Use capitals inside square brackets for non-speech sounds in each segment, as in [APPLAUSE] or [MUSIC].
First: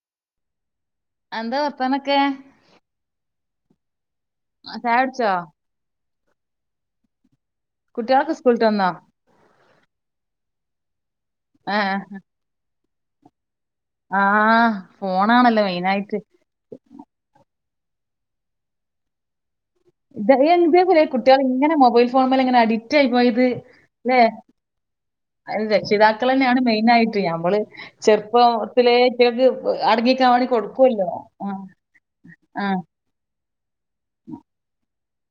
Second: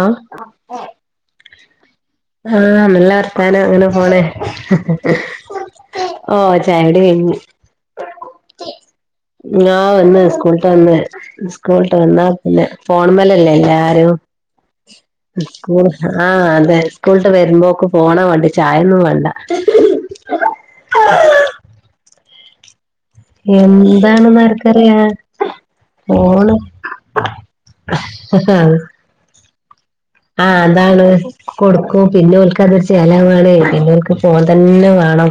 ആഹ് എന്താ വർത്താനൊക്കെ ആഹ് നല്ല വർത്താനം അങ്ങനെ പോണ് ചായ കുടിച്ചോ ഓ ചായുടി കയ്ഞ്ഞ് കുട്ട്യാളൊക്കെ സ്കൂള്ട്ട് വന്നോ ആഹ് വന്ന് സ്കൂള്ട്ട് വന്ന് ഏ സ്കൂള്ട്ട് വന്നാ പിന്നെ ഫോണ് മ്മലല്ലേ എല്ലാ ആഹ് ഫോണാണല്ലോ മെയിനായിട്ട് ആഹ് അതെ സ്കൂള്ട്ട് വെരുമ്പോക്ക് ഫോണാ വാണ്ടിയെ ചായൊന്നും വാണ്ട ഇത് ഇതേപോലെ കുട്ടികൾ ഇങ്ങനെ മൊബൈൽ ഫോണ് മ്മല്ങ്ങനെ അഡിറ്റായി പോയ് ത് ല്ലെ എന്താണെന്ന് ആർക്കറിയാ അയ്ന് ഫോണ് രക്ഷിതാക്കളെന്നെണ് മെയിനായിട്ട് ഞമ്മള് ചെർപ്പത്തിലേ ഇയ്റ്റേക്ക് ആഹ് അതാണ് കൊട്ക്കും പിന്നെ ആ ഓൽക്കതൊര് ചേലാവാണെ പിന്നോൽക്ക് ഫോൺ തന്നെ വാണം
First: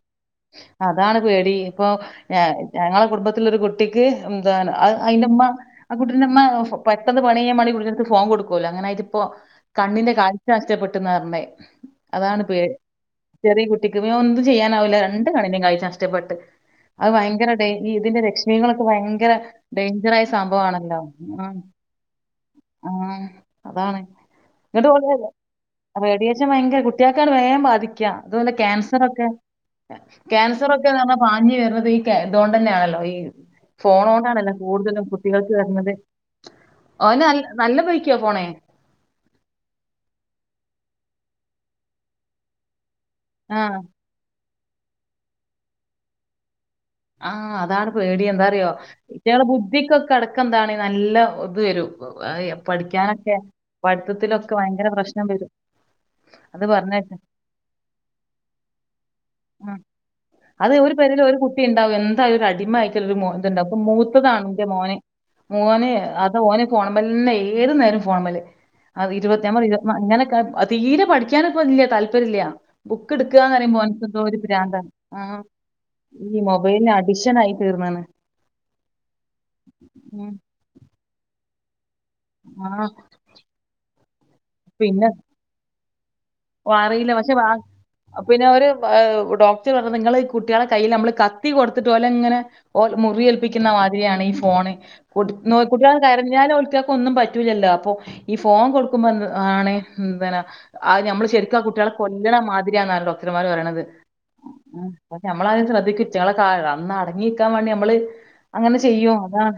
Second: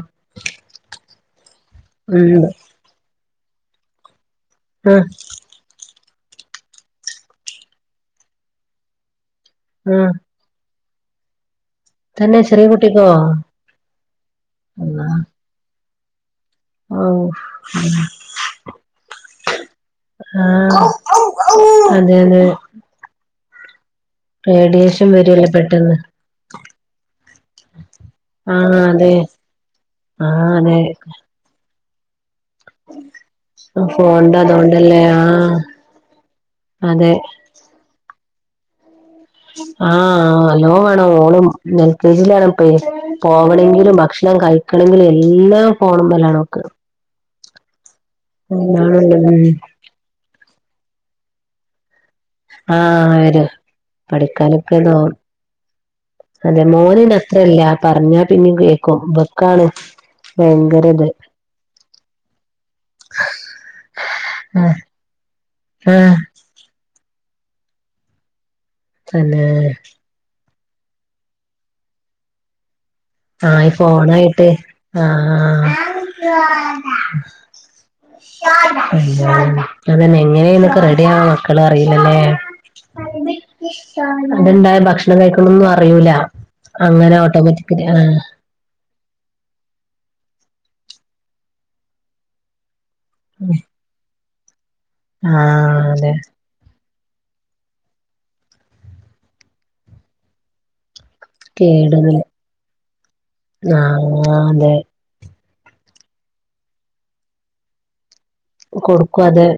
അതാണ് പേടി ഇപ്പൊ ഉം ഞങ്ങളെ കുടുംബത്തില്ലൊരു കു ട്ടിക്ക് എന്താണ് അത് ആഹ് അയ്ന്റെമ്മ ആ കുട്ടിന്റമ്മ പെട്ടെന്ന് പണികയ്യാമാണ്ടി കുട്ടിന്റെട്ത്ത് ഫോൺ കൊടുക്കോല്ലോ അങ്ങനായിറ്റ്പ്പം ആഹ് കണ്ണിന്റെ കാഴ് ഴ്ച്ച നഷ്ടപ്പെട്ട്ന്നാർഞ്ഞേ തന്നെ അതാണ് പേ ചെറിയ കുട്ടിക്കോ ചെറിയ കുട്ടിക്ക് പിന്നൊന്നും ചെയ്യാനാവൂല അള്ളാ രണ്ട് രണ്ട് കണ്ണിന്റെ കാഴ്ച്ചിം നഷ്ടപ്പെട്ട് അത് ഓഹ് ഭയങ്കര ഡയ് ഇതിന്റെ രക്ഷ്മികളെക്കെ ഭയങ്കര- ഡയ്ഞ്ചറായ ആഹ് സംഭവാണല്ലോ ആഹ്- അതെ അതെ- ആഹ് അതാണ്- എന്നിട്ട് റേഡിയോഷൻ ഓല് വരല്ലേ പ്പെ റേഡിയേഷൻ ഭയങ്കര കുട്ട്യോക്കാണ് വേഗം ബാധിക്ക അത്പോലെ ആഹ് അതെ ക്യാൻസറെക്കെ- ആഹ് അതെ ക്യാൻസറെക്കെ ന്ന് പറഞ്ഞാ- ഇഞ്ഞ് വരുന്നത് ഈ ഇതൊണ്ടന്നെണല്ലോ ഈ ഫോണിന്റെ ഫോണോണ്ടാണല്ലോ അതുകൊണ്ടല്ലേ കൂടുതലും കുട്ടികൾക്ക് ആഹ് വരുന്നത്- അതെ ഓന നല്ല പൈക്ക്യ പോണേ? ആഹ് നല്ലോ വേണം ഓളും എൽ കെ ജിലാണപ്പെ ആഹ് പോകണങ്കിലും ഭക്ഷണം കഴിക്കണങ്കിലും എല്ലാം ഫോണ് മലാ നോക്ക- ആഹ് അതാണ് പേടി എന്താറിയോ അതാണുള്ളത് കുട്ട്യോളെ ഉം ബുദ്ധിക്കൊക്കെ അടക്ക എന്താണ് നല്ല ഇത് വരും. ആഹ് പഠിക്കാനൊക്കെ വരും പഠിത്തത്തിലൊക്കെ പഠിക്കാനൊക്കെ ഭയങ്കര തോ പ്രശ്നം വരും. അതെ അത് മോന് പറഞ്ഞേക്കാം അത്രല്ല പറഞ്ഞാ പിന്നെ കേക്കും ഇവക്കാണ്- ഉം അത് ഭയങ്കര ഒരു ഇത് പേര്യോല് ഒരു കുട്ട്- കുട്ടിണ്ടാവും എന്തായാലും ഒരു അടിമ ആയിട്ടെരു ഇത്ണ്ടാവും അപ്പൊ മൂത്തതാണ് എന്റെ ആഹ് മോന് മോന്- ആഹ് ഓന് ഫോണ് മലന്റെ ഏത് നേരം ഫോണ് മല് ഇരുവ തന്നെ ഇരുപത്തിനാ ഇങ്ങനെ- തീരെ പഠിക്ക്യാനപ്പല്ല താല്പര്യല്ല. ആഹ് ഫോണായിട്ട് ആഹ് ഈ മൊബൈലിന് അഡിക്ഷൻ ആയി തീർന്നാണ് ആഹ് ഇപ്പന്നെ ഉം എങ്ങനെ എങ്ങനെക്കെ റെഡിയാവ മക്കള് അറിയുല്ലേ ആഹ് അത്ണ്ടായ പിന്നെ ഭക്ഷണം കഴി ക്ക്ണെന്നും അറിയൂല അങ്ങനെ ഓട്ടോമാറ്റിക് അപ്പൊ പിന്നവര് ഡോക്ടറ് പറഞ്ഞത് നിങ്ങള് ഈ കുട്ട്യോളെ കയ്യില് നമ്മള് കത്തി കൊടുത്തിട്ട് ഓലങ്ങനെ ഓൽക്ക് മുറിയേൽപ്പിക്കുന്ന മാതിരിയാണ് ഈ ഫോണ് ആ കൊടുക്കുന്നത് കുട്ട്യോള് അതെ കരഞ്ഞാല് ഓൽക്ക് ഒന്നും പറ്റൂലല്ലോ അപ്പൊ ഈ ഫോൺ കൊടുക്കുമ്പോ ആണ് എന്തന അത്‌ നമ്മള് ശെരിക്കും ആ കുട്ട്യോളെ കേടൊന്നില്ല കൊല്ലണ മാതിരിയാണ് ഡോക്ടർമാര് പറയുന്നത് ആ അതെ ഉം പക്ഷെ നമ്മള് ആരിം ശ്രദ്ധി ഇറ്റളെ കാര്യല്ല ഒന്ന് അടങ്ങിരിക്കാൻ വേണ്ടി നമ്മള് അങ്ങനെ ചെയ്യും കൊടുക്വത് അതാണ്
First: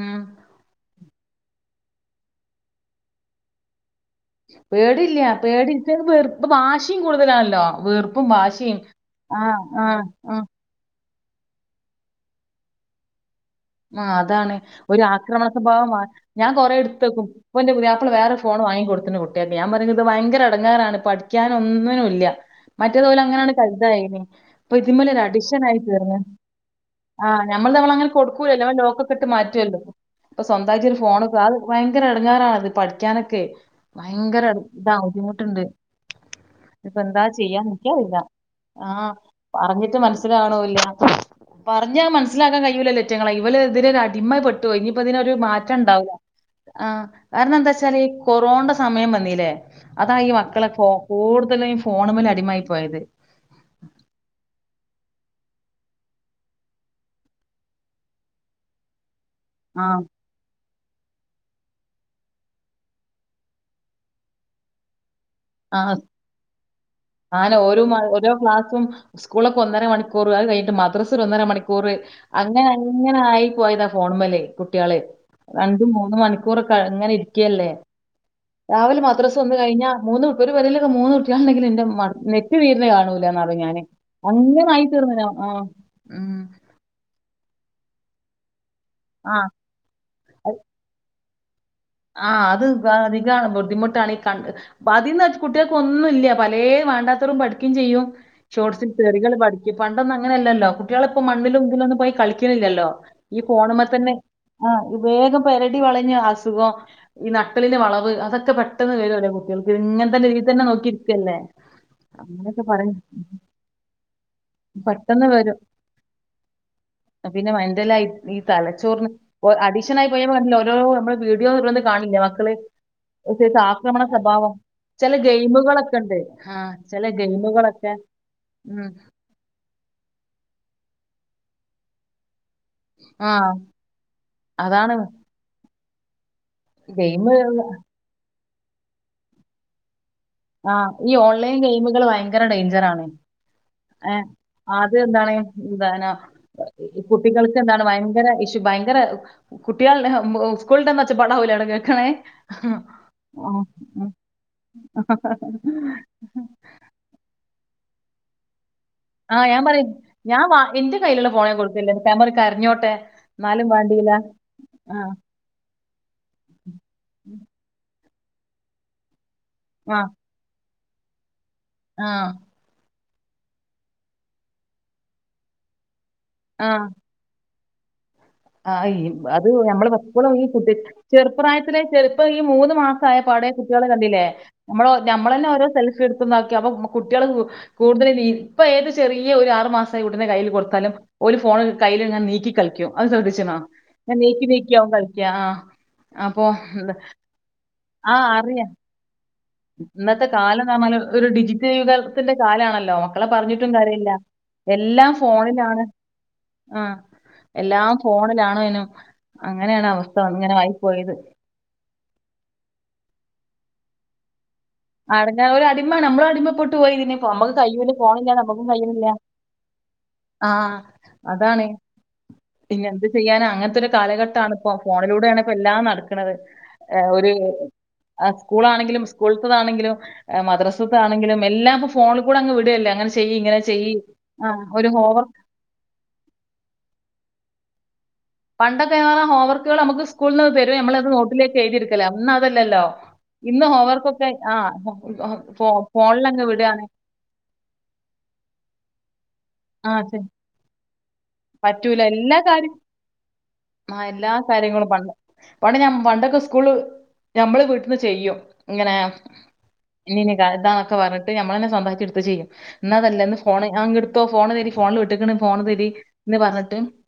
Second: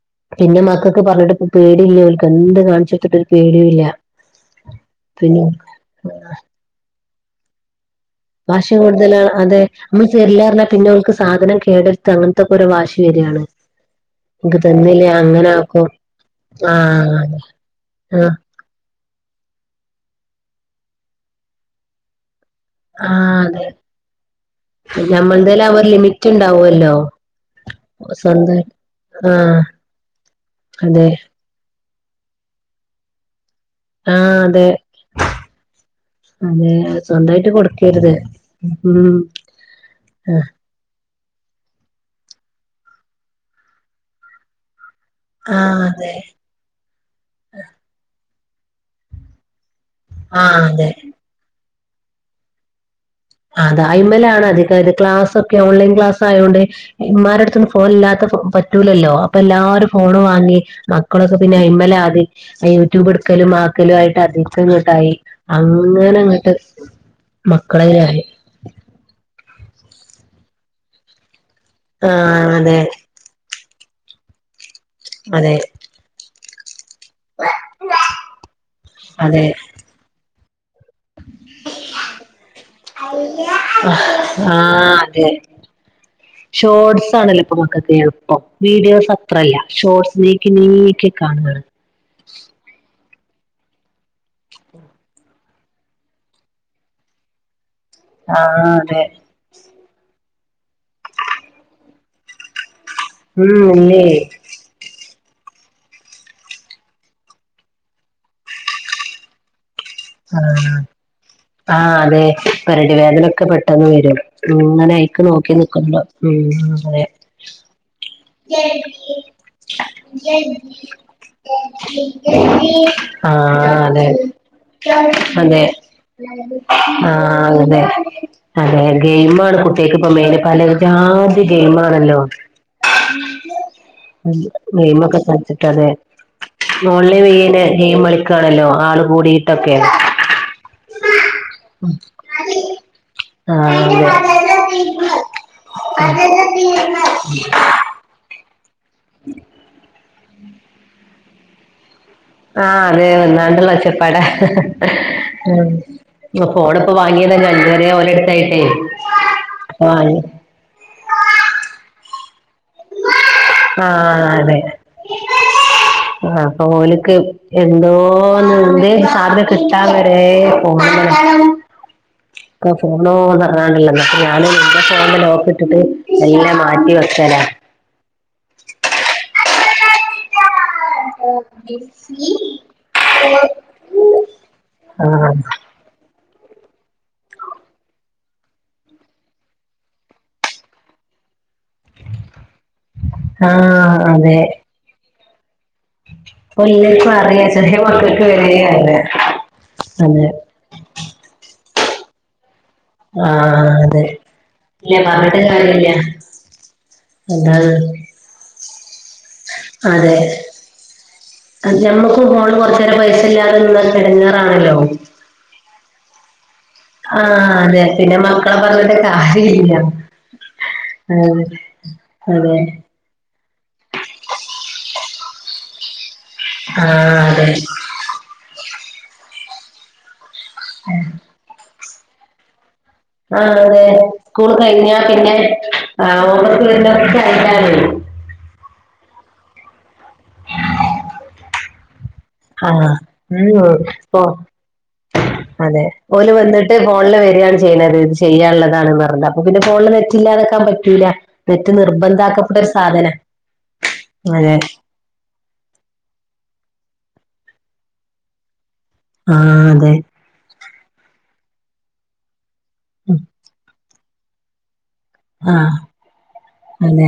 ഉം പിന്നെ മക്കെക്ക് പറഞ്ഞിട്ട്പ്പൊ പേടില്ല അവക്ക് എന്ത് കാണിച്ചുടുത്തിട്ട് ഒരു പേടിയില്ല പേടില്ല പേടിട്ട വെറുപ്പ് വാശിയും കൂടുതലാണല്ലോ വെറുപ്പ വാശിയും കൂടുതലാണ് അതെ നമ്മൾ ആ തരില്ലാന്ന് പറഞ്ഞാ- പിന്നവൾക്ക് സാധനം കേടെടുത്ത് അങ്ങനത്തെക്കെ ഒരു വാശി വരിയാണ്- ആ അതാണ് ഒരു ആക്രമണ സ്വഭാവം ഞാൻ കൊറെ എടുത്തേക്കും ആഹ് ഇപ്പൻ്റെ പുതിയാപ്ല ആഹ് വേറെ ഫോൺ വാങ്ങി കൊടുത്തിട്ടു കൊട്ടും കുട്ടിയ്ക്ക് ഞാൻ പറഞ്ഞത് ഭയങ്കര അടങ്ങാറാണ് പഠിക്കാൻ ഒന്നിനും ഇല്ല മറ്റേ തോലും ആഹ് അങ്ങനെയാണ് അതെ കരുതാനി ഇപ്പൊ ഇതിൻമേല് അഡിഷൻ ഞമ്മൾതേല് ആയി അവർ തീർന്ന് ലിമിറ്റ് ഉണ്ടാവുമല്ലോ ആഹ് നമ്മള് നമ്മളങ്ങനെ സ്വന്തം കൊടുക്കൂലല്ലോ നമ്മള് ലോക്കെട്ട് ആഹ് മാറ്റുവല്ലോ ഇപ്പൊ സ്വന്തമായിട്ട് ഒരു അതെ ഫോൺക്ക - ഭയങ്കര ഇടങ്ങാറാണത് പഠിക്കാനൊക്കെ ആഹ് ഭയങ്കര ഇത് അതെ ബുദ്ധിമുട്ടുണ്ട് അതെ ഇപ്പ എന്താ സ്വന്തായിട്ട് ചെയ്യാ കൊടുക്കരുത് എനിക്കറീല്ല ഉം ആഹ് പറഞ്ഞിട്ട് മനസ്സിലാവണൂല്ല പറഞ്ഞാ മനസ്സിലാക്കാൻ കഴയൂല്ലല്ലോ ഇവറ്റകളെ ഇവള് ഇതിനൊരു അടിമപ്പെട്ടു- പോയി ഇനിയിപ്പോ അതിനൊരു മാറ്റം ആഹ് ഉണ്ടാവില്ല അതെ ആഹ് കാരണം എന്താ വച്ചാല് ഈ കൊറോണന്റെ സമയം വന്നീല്ലേ അതാ ഈ ആഹ് മക്കളെ ഫോ അതെ കൂടുതലും ഈ ഫോണ്മേല് അടിമായി പോയത് അടൈമിലാണ് അധികവര് ക്ലാസ്സൊക്കെ ഓൺലൈൻ ക്ലാസായോണ്ട്- ഇമ്മാരെടുത്തൊന്നും ഫോൺ ഇല്ലാത്ത പ്പ പറ്റൂല്ലല്ലോ. അപ്പോ എല്ലാരും ആഹ് ഫോണും വാ മന്തി മക്കളൊക്കെ പിന്നെ അയമ്മ്ലാ ആദ്യേ യൂട്യൂബ് എടുക്കലും ആക്കലും ആയിട്ട് അതിൽത്തെങ്ങ്ട്ടായി ആഹ് അങ്ങന അങ്ങട്ട് അങ്ങനെ ഓരോ മ മക്കളതിലായി ഓരോ ക്ലാസും സ്കൂളൊക്കെ ഒന്നര മണിക്കൂറ്. അത് കഴിഞ്ഞട്ട് മദ്രസ ഒര് ഒന്നര മണിക്കൂറ്. ആഹ് അങ്ങനെ അതെ അങ്ങനെ ആയി പോയതാ ഫോണ് മ്മല് കുട്ട്യാളേ. രണ്ടും മൂന്ന മണി ക്കൂറ് ഇങ്ങനെ ഇരിക്കല്ലേ? അതെ രാവിലെ മദ്രസ അതെ വന്ന് കഴിഞ്ഞ മൂന്ന് ഒരു പെരയിലൊക്കെ മൂന്ന് കുട്ടികളണണ്ടെങ്കിൽ എന്റെ ഉമ്മ നെറ്റ് തീരെണ് കാണൂലാന്ന് പറയും ഞാന്. അങ്ങനെ ആയി ആഹ് തീർന്നനാ അതെ ആഹ് ഉം ഷോർട്സ് ആണ് എല്ലാപ്പ മക്കക്ക്. എളുപ്പം. വീഡിയോസ് ആഹ് അത്രല്ല ഷോർട്സിനേക്ക് നീക്കി നീക്കി കാണണത്. ആഹ് അത് ദ് അധികാണ്. ബുദ്ധിമുട്ടാണ്. ഈ കണ്ട് പ്പ അതിൽന്നന്ന് കുട്ടികൾക്ക് ഒന്നൂല്ല്യ. പല വേണ്ടാത്തരും പഠിക്കും ചെയ്യും. ആഹ് ഷോർട്സിൽ അതെ തെറികള് പഠി ഈ പണ്ടൊന്നും അങ്ങനെയല്ലല്ലോ. കുട്ടികള് ഇപ്പോ മണ്ണിലും ഇതിലൊന്നും പോയി കളിക്കണില്ലല്ലോ. ഈ ഉം ഇല്ലേ ഫോണുംമ്മതന്നെ ആഹ് വേഗം പെരടി വളഞ്ഞ് അസുഖം ഈ നട്ടല്ലിന്റെ വളവ് അതൊക്കെ പെട്ടെന്ന് വരും ഒരോ കുട്ട്യോൾക്ക്. ഇങ്ങനത്തെന്റെ ഇതിൽ തന്നെ ആഹ് നോക്കിയിരിക്കല്ലേ. ആഹ് അതെ അങ്ങനെയൊക്കെ പെരടി പറയും വേദനൊക്കെ പെട്ടെന്ന് വരും. ഇങ്ങനെയിക്ക് പെട്ടെന്ന് നോക്കി വരും നിക്കുമ്പോ ഉം അതെ പിന്നെ മെൻഡലായി ഈ തലച്ചോറിന് ഓഹ് അഡീഷൻ ആയി പോയ പോരല്ലോ ഓരോ നമ്മടെ വീഡിയോ [UNINTELLIGIBLE] മക്കള് തീർച്ച ആഹ് ആക്രമണ അതെ സ്വഭാവം ചില അതെ. ഗെയിമുകളൊക്കെ ഉണ്ട് ആ ചില ആഹ് അതന്നേ. ഗെയിമുകളൊക്കെ അതെ ഉം ഗെയിമാണ് കു ത്തേക്ക്പ്പ മേന് പല ജാതി ഗെയിമാണല്ലോ ആ അതാണ് ഗെയിമൊക്കെ കളിച്ചിട്ടാല്ലേ? മോളില് ഗെയിം വെയ്ന് ഗെയിംമളിക്കാണല്ലോ. ആള് കൂടിയിട്ടൊക്കെ. ആഹ് ഈ ഓൺലൈൻ ഗെയിമുകള് ഭയങ്കര ഡേഞ്ചരാണ്. ആഹ് ഏഹ് അത് എന്താണ്? എന്താണ് അതെ കുട്ടികൾ എന്താണ് ഭയങ്കര ഇഷ്യു. ഭയങ്കര കുട്ടികളുടെ ഉം സ്കൂൾ തൻ വെച്ച പടാവൂലേ അവടെ കേക്കണ്. ആഹ് അതെ ആ വന്നാണ്ട്ള്ള ഒച്ചപ്പാടാ. ഫോണ് ഇപ്പ വാങ്ങിയതല്ലേ? [UNINTELLIGIBLE] ഓല അട്ത്തായിട്ടേ ആഹ് ഞാൻ പറയും. ഞാൻ വാ എന്റെ കയ്യിലുള്ള ഫോൺ ഞാൻ കൊട്ക്കില്ല. [UNINTELLIGIBLE] കരഞ്ഞോട്ടെ ന്നാലും വാണ്ടൂല്ല. ആഹ് അതെ ആഹ് ആഹ് അപ്പ ഓലിക്ക് എന്തോന്ന് എന്ത് സാധനം കിട്ടാ വരെ ഓർ [UNINTELLIGIBLE] ആഹ് [UNINTELLIGIBLE] അപ്പ ഞാന് ന്റെ ഫോണ്ന് ലോക്ക് ഇട്ടിട്ട് എല്ലാം മാറ്റി വ [UNINTELLIGIBLE] ആഹ് ഈ അത് ഞമ്മള് [UNINTELLIGIBLE] ചെറുപ്രായത്തിലെ ചെറുപ്പം ഈ മൂന്ന് മാസമായ പാടെ കുട്ടികളെ കണ്ടില്ലേ? നമ്മള ആഹ് നമ്മളന്നെ ഓരോ സെൽഫ് എടുത്ത്ന്നാക്കി അപ്പോ കുട്ട്യാളും ക് കൂടുതലും ഈ ഇപ്പോ ഏത് ചെറിയ ഒരു ആറു മാസായ കുട്ടിന്റെ കയ്യില് കൊടുത്താലും ഓല് ഫോണ് കയ്യിലിങ്ങനെ നീക്കി കളിക്കും. അത് ശ്രദ്ധിച്ച്ണോ? ആഹ് ങ്ങനെ നീക്കി നീക്കിയാവും കളിക്കാ. ആഹ് ഓഹ് ഇല്ലേൽ [UNINTELLIGIBLE] ചെറിയ ആ മക്കൾക്ക് അറിയാം വേണ്ടിയാണ്. ഇന്നത്തെ കാലം നമ്മള്, ഒരു ഡിജിറ്റൽ യുഗത്തിന്റെ കാലാണല്ലോ മക്കളെ പറഞ്ഞിട്ടും ആഹ് അതെ കാര്യമില്ല ഇല്ല എല്ലാം പറഞ്ഞിട്ട് ഫോണിലാണ് കാര്യല്ല ആഹ് എന്താണ് എല്ലാം ഫോണിലാണേനും അങ്ങനെയാണ് അവസ്ഥ അങ്ങനെ ആയി പോയത് ആഹ് ഞമ്മക്ക് ഫോണിൽ കൊറച്ച് നേരം പൈസ ഇല്ലാതെ നിന്നാ ഇടങ്ങേറാണല്ലോ [UNINTELLIGIBLE] അടിമ നമ്മള് അടിമപ്പെ ട്ട് പോയി പിന്നെ ആഹ് നമ്മുക്ക് അതെ കൈയൂല പിന്നെ ഫോണില്ലാതെ മക്കളെ നമ്മുക്ക് പറഞ്ഞിട്ട് കയ്യൂല്ല കാര്യല്ല ആഹ് ആഹ് അതാണ് അതെ പിന്നെന്ത് ചെയ്യാനും അങ്ങനത്തെ ഒരു കാലഘട്ടമാണ് ഇപ്പോ ഫോണിലൂടെയാണ് ഇപ്പോ എല്ലാം നടക്കണത് ആഹ് ഒരു അതെ ആഹ് സ്കൂളാണെങ്കിലും സ്കൂളത്തതാണെങ്കിലും മദ്രാസത്താണെങ്കിലും എല്ലാം ഫോണിൽ കൂടെ അങ്ങ് വിടുവല്ലേ അങ്ങനെ ചെയ്യ് ആഹ് ഇങ്ങനെ അതെ ചെയ്യ് സ്കൂൾ ആഹ് ഒരു കഴിഞ്ഞാ ഹോംവർ പിന്നെ ആ ഹോം വർക്ക്‌ വരുന്നതൊക്കെ [UNINTELLIGIBLE] പണ്ടൊക്കെ എന്ന് പറഞ്ഞാ ഹോംവർക്കുകൾ നമുക്ക് സ്കൂളീന്ന് തരുവേയും നമ്മളത് നോട്ടിലേക്ക് എഴുതി എടുക്കും അന്ന് അതല്ലല്ലോ ആഹ് ഉം ഇന്ന് ഹോം ഓ വർക്കൊക്കെ ആ അതെ ഓല് വന്നിട്ട് ഫോണില് വരികയാണ് ചെയ്യണത് ഇത് ചെയ്യാനുള്ളതാണ് എന്ന് പറഞ്ഞിട്ട് അപ്പൊ പിന്നെ ഫോണില് നെറ്റ് ആഹ് ഇല്ലാതാക്കാൻ പറ്റൂല നെറ്റ് പറ്റൂല എല്ലാ നിർബന്ധാക്കപ്പെട്ട ഒരു കാര്യം സാധനാ ആ എല്ലാ അതെ കാര്യങ്ങളും പ പണ്ട് ഞ പണ്ടൊക്കെ സ്കൂള് ഞമ്മള് വീട്ടീന്ന് ചെയ്യും ഇങ്ങനെ ആഹ് അതെ ഇങ്ങനൊക്കെയാണ് ഇതാന്നൊക്കെ പറഞ്ഞിട്ട് ഞമ്മള് തന്നെ സ്വന്തമായിട്ട് എടുത്ത് ചെയ്യും ഇന്നതല്ല ഇന്ന് ഫോണ് ആ ഇങ്ങെടുത്തോ ഫോണ് തരിൻ ഫോൺ വിട്ടേക്കണ് ഫോണ് ആഹ് തരിൻ എന്ന് പറ അതെ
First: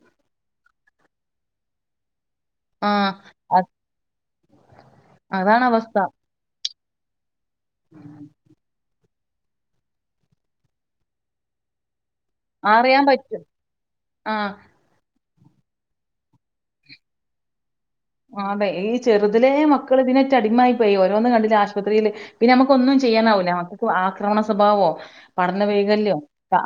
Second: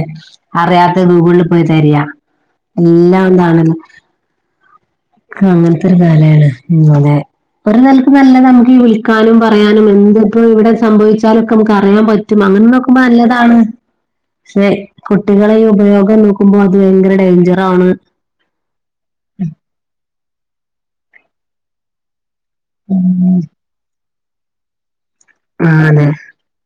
അറിയാത്തത് ഗൂഗിളിൽ പോയി തെരയാ ആ എല്ലാം അ- എന്താണല്ലോ അതാണ് അങ്ങനത്തെ ഒരു അവസ്ഥ കാലമാണ് അതെ ഒരു നെലക്ക് നല്ലതാ നമുക്ക് ഈ വിളി നും പറയാനും എന്തൊക്കെ ഇ ഇവിടെ സംഭവിച്ചാലും ഒക്കെ നമുക്ക് അറിയാൻ പ റ്റും അങ്ങനെ നോക്കുമ്പോ അറിയാൻ പറ്റും നല്ലതാണ് ആ പക്ഷേ കുട്ടികളെ ഈ ഉപയോഗം നോക്കുമ്പോ അത് ഭയങ്കര ഡേഞ്ചറ് ആണ് ആഹ് അതെ ഈ ചെറുതിലെ മക്കൾ ഇതിനെറ്റ അടിമയായി പോയി ഓരോന്ന് കണ്ടില്ലേ ആശുപത്രീല് പിന്നെ നമുക്കൊന്നും ഉം ചെയ്യാനാവൂല്ല മക്കക്ക് ആക്രമണ സ്വഭാവമോ പഠന ആ അതെ വൈകല്യവോ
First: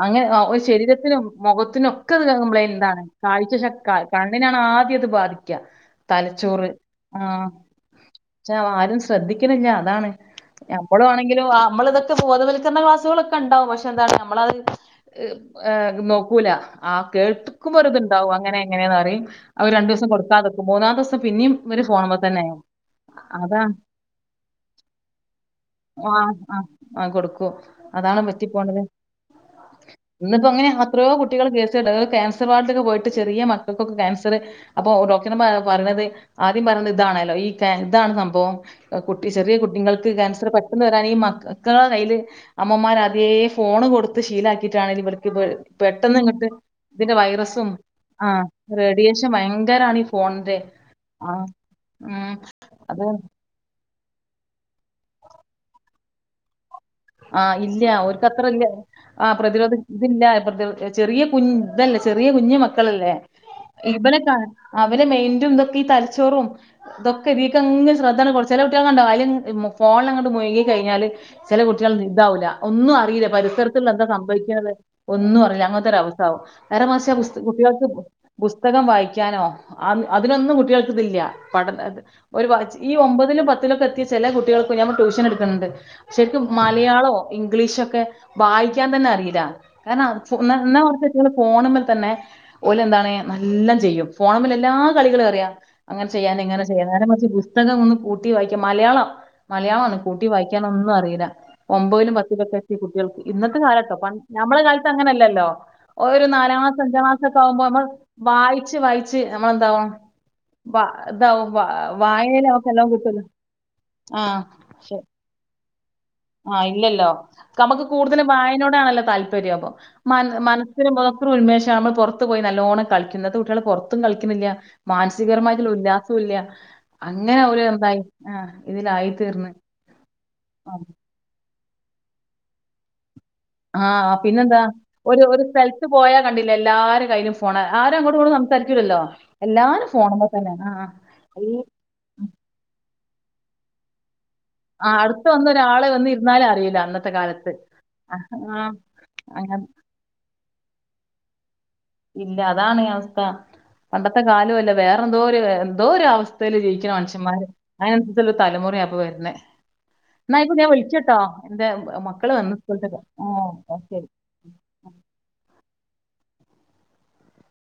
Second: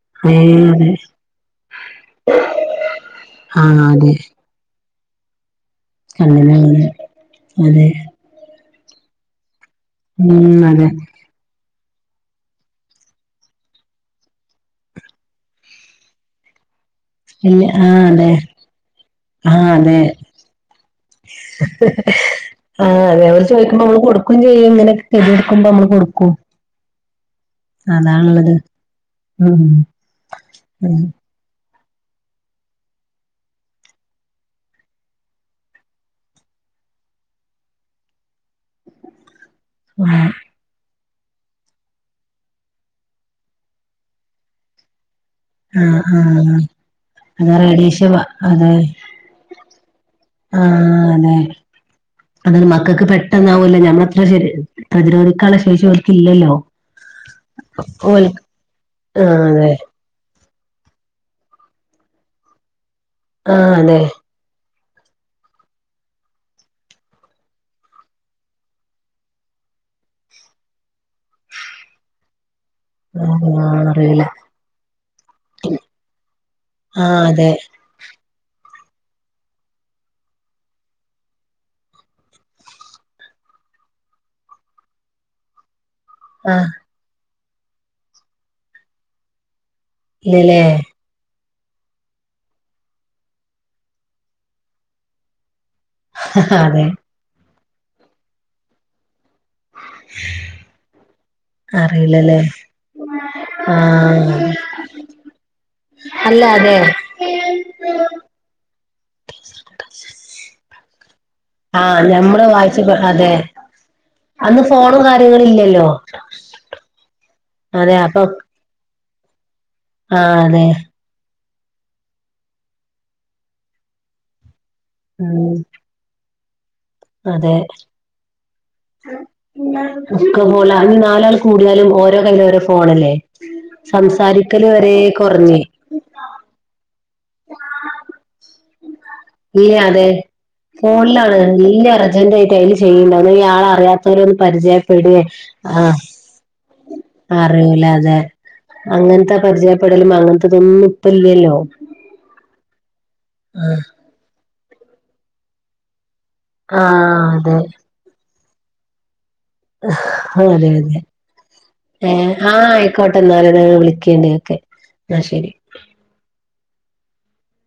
അങ്ങനെ ഏ ഒരു അതെ ശരീരത്തിനും മുഖത്തിനും ഒക്കെ അത് കംപ്ലയിന്റ് ഇതാണ് കാഴ്ച ആ ശ കാ അതെ ക ണ്ണിനെ അണ് ആദ്യം ഇത് ബാധിക്കുക കണ്ണിന് അങ്ങനെ അതെ വെച്ചാ ആരും ശ്രദ്ധിക്കണില്ല അതാണ് ഉം അതെ നമ്മള് ആണെ ങ്കിലും നമ്മള് ഇതൊക്കെ ബോധവൽക്കരണ ക്ലാസുകളൊക്കെ ഉണ്ടാവും പക്ഷെ എന്താണ് നമ്മളത് നോക്കൂല ആഹ് ഇല്ല കേട്ടുക്കുമ്പോ ഒരു ആ അതെ ഇതുണ്ടാവും അങ്ങനെ എങ്ങനെയെന്ന് പറയും ആ അവര് രണ്ട് അതെ ദിവസം കൊടുക്കാതെ നിക്കും മൂന്നാമത്തെ ദിവസം പിന്നെയും ഇവര് ഫോണുമേൽ തന്നെയാ ആഹ് അതെ അവര് ചോദിക്കുമ്പോ നമ്മള് കൊടുക്കുവേയും ചെയ്യും [UNINTELLIGIBLE] നമ്മള് കൊടുക്കും ആഹ് ആഹ് ആ കൊടുക്കും അതാണ് പറ്റി അതാണുള്ളത് പോണത് ഉം ഇന്നിപ്പോ അങ്ങനെ ഉം അത്രയോ കു കുട്ടികൾ കേസ് ക്യാൻസർ വാർഡ്‌ക്ക് പോയിട്ട് ചെറിയ മക്കൾക്കൊക്കെ ക്യാൻസർ അപ്പോ ഡോ ക്ടർ പറയണത് ആദ്യം പറയണെ ഇതാണല്ലോ ഈ ഇതാണ് സംഭവം കുട്ടി ചെറിയ കു ഞ്ഞുങ്ങൾക്ക് ആഹ് ക്യാൻസർ പെ ട്ടന്ന് വരാൻ ഈ മക്കളെ കയ്യില് അമ്മമാർ അതേ ഫോൺ കൊടുത്ത് ശീലാക്കിട്ടാണ് ഇതിവിടെ ആഹ് പെട്ടെന്ന് ഇങ്ങട്ട് ആഹ് ഇതിന്റെ അത് വൈറസും റേഡിയേഷൻ ആ അത് റേഡിയേഷൻ ഭയങ്കര ആണ് ഈ ഫോണിന്റെ ആഹ് അല്ലേ ആഹ് ഉം അതാണ് മക്കക്ക് അത് പെട്ടന്നാവൂല്ലോ ഞമ്മളത്ര ശ പ്രതിരോധിക്കാനുള്ള ശേഷി ഓൽക്കില്ലല്ലോ ആ ഇല്ല്യ ഓൽ ഓൽക്കത്ര ഇല്ല്യ ആ ആഹ് പ്രതിരോധി ഇതില്ല ചെറിയ കു ഇതല്ലേ ചെറിയ കുഞ്ഞു മക്കളല്ലേ അതെ ഇവനെ കാ അവരെ മെയിന്റും ഇതൊക്കീ തലച്ചോറും തൊക്ക ഇതീക്കങ്ങ് ശ്രദ്ധണ് കൊട് ചെലെ കുട്ടീള് കണ്ടൊ അയില് ഫോൺലങ്ങ്ട്ട് മുഴുകി കഴിഞ്ഞാല് ചെലെ കുട്ടീള് നി ഇതാവൂല ഒന്നും അറീല്ല ആഹ് പരിസരത്ത്ള്ള അതെ ആഹ് എന്ത അറിയില്ല സംഭവിക്ക്ണത് ഒന്നും അറില അങ്ങൻത്തൊരു അവസ്ഥാവും നേരെ മറിച് ആഹ് ബുസ് അതെ കുട്ടികൾക്ക് പുസ്തകം വായിക്കാനോ അ അതിനൊന്നും കുട്ടികൾക്കിതില്ല പഠന ഒരു ഈ ഒമ്പതിലും പത്തിലൊക്ക എത്തിയ ചെല കുട്ടികൾക്ക് ഞാൻ ട്യൂഷൻ ഇട്ക്ക്ണ് ണ്ട് ശരിക് ആഹ് മലയാളോ ഇംഗ്ലീഷൊക്കെ വായിക്കാൻ തന്നെ അറീല കാര്ണം ഇന്ന ഇല്ലല്ലേ ഇന്നാ ഓൽക് ഫോണ്മ്മൽ തന്നെ ഓല് എന്താണ് നല്ലം ചെയ്യും ഫോണ്മ്മല് എല്ലാ കളികളും അറിയ അങ്ങനെ ചെയ്യാന് ഇങ്ങനെ ചെയ്യ അതെ നേരെ മറീച് പുസ്തകം ഒന്ന് കൂട്ടി വായിക്കാ മലയാളം മലയാളാണ് കൂട്ടി വായിക്കാനൊന്നു അറീല ഒമ്പതിലും അറിയില്ലല്ലേ പത്തിലൊക്ക എത്തിയ കുട്ടീൾക്ക് ഇന്നത്തെ കാലട്ടൊ പൺ ആഹ് നമ്മളെ കാലത്ത് അങ്ങനല്ലല്ലൊ ഒരു അല്ല നാലാം അതെ ക്ലാസ്സ്‌ അഞ്ചാം ക്ലാ ക്കാവുമ്പൊ നമ്മൾ വായിച്ച് വായിച്ച് നമ്മളെന്താവും വാ ഇതാവും വ ആഹ് വായനേല് ഞമ്മള് വായിച്ച് നമുക്കെല്ലാം കിട്ടല്ലോ അതേ ആ അന്ന് ഫോണും കാര്യങ്ങളും ഇല്ലല്ലോ ആഹ് ഇല്ലല്ലോ കമക്ക് അതെ അപ്പൊ കൂടുതലും വായനോടണല്ലോ താല്പര്യ ഇപ്പൊ മ ആഹ് അതെ മൻസ്സിന് [UNINTELLIGIBLE] ഉന്മേഷാണ് നമ്മൾ പുറത്ത് പോയി നല്ലോണം കളിക്ക്ന്നത് ഇന്നത്തെ കുട്ടീള് പൊറ്ത്തും കൾക്കിന്നില്ല ഉം മാനസികരമായിട്ട്ള്ളൊ ഇല്ല ല്ല അങ്ങനെ അതെ അവര് എന്തായി ആഹ് ഇതിലായിത്തീർന്ന് ഒക്കെ ഫോണിലാ ആഹ് ഇനി നാലാൾ കൂടിയാലും ഓരോ കയ്യിലും ഓരോ ഫോണല്ലേ സംസാരിക്കല് വരേ കൊറഞ്ഞ് ഇട്ട് പോയാ കണ്ടിലെ എല്ലാര കയ്യിലും ഫോണ ആരും അങ്ങോട്ടും ഇങ്ങ്ട്ടും സംസാരിക്കൂലലൊ ഇല്ല അതേ ഫോൺലാണ് ആ വല്ല അർജന്റ് ആയിട്ട് അയില് ചെയ്യ്ണ്ടാവും ഇന്ന ഈ ആളെ അറിയാ ആ പരിചയപ്പെടെ അടുത്ത് വന്നൊരാള് ആഹ് വന്ന് ഇരുന്നാലും അറിയില്ല അന്നത്തെ കാലത്ത് അറീല അതേ ആ അങ്ങൻത്ത അങ്ങ പരിചയപ്പെടലും അങ്ങൻത്തതൊന്നും ഇപ്പ ഇല്ലല്ലൊ ഇല്ല അതാണീ അവസ്ഥ ആഹ് പണ്ടത്തെ കാലൊ അല്ല വേറെന്തോര് എന്തോ ഒര് അവസ്ഥേല് ജീവിക്ക്ണ ആഹ് മനുഷ്യന്മാര് അതെ അങ്ങനെ [UNINTELLIGIBLE] തലമുറയ ഇപ്പ വരുന്നെ ഇന്നയ്ക്ക് ഞാ അതെ അതെ വിളിക്കാട്ടോ എന്റെ മക്കള് ഏഹ് വന്ന് ആഹ് സ്കൂള്ട്ടിട്ട് ആയിക്കോട്ടെ ആഹ് ശരി ഇന്നാ ശരി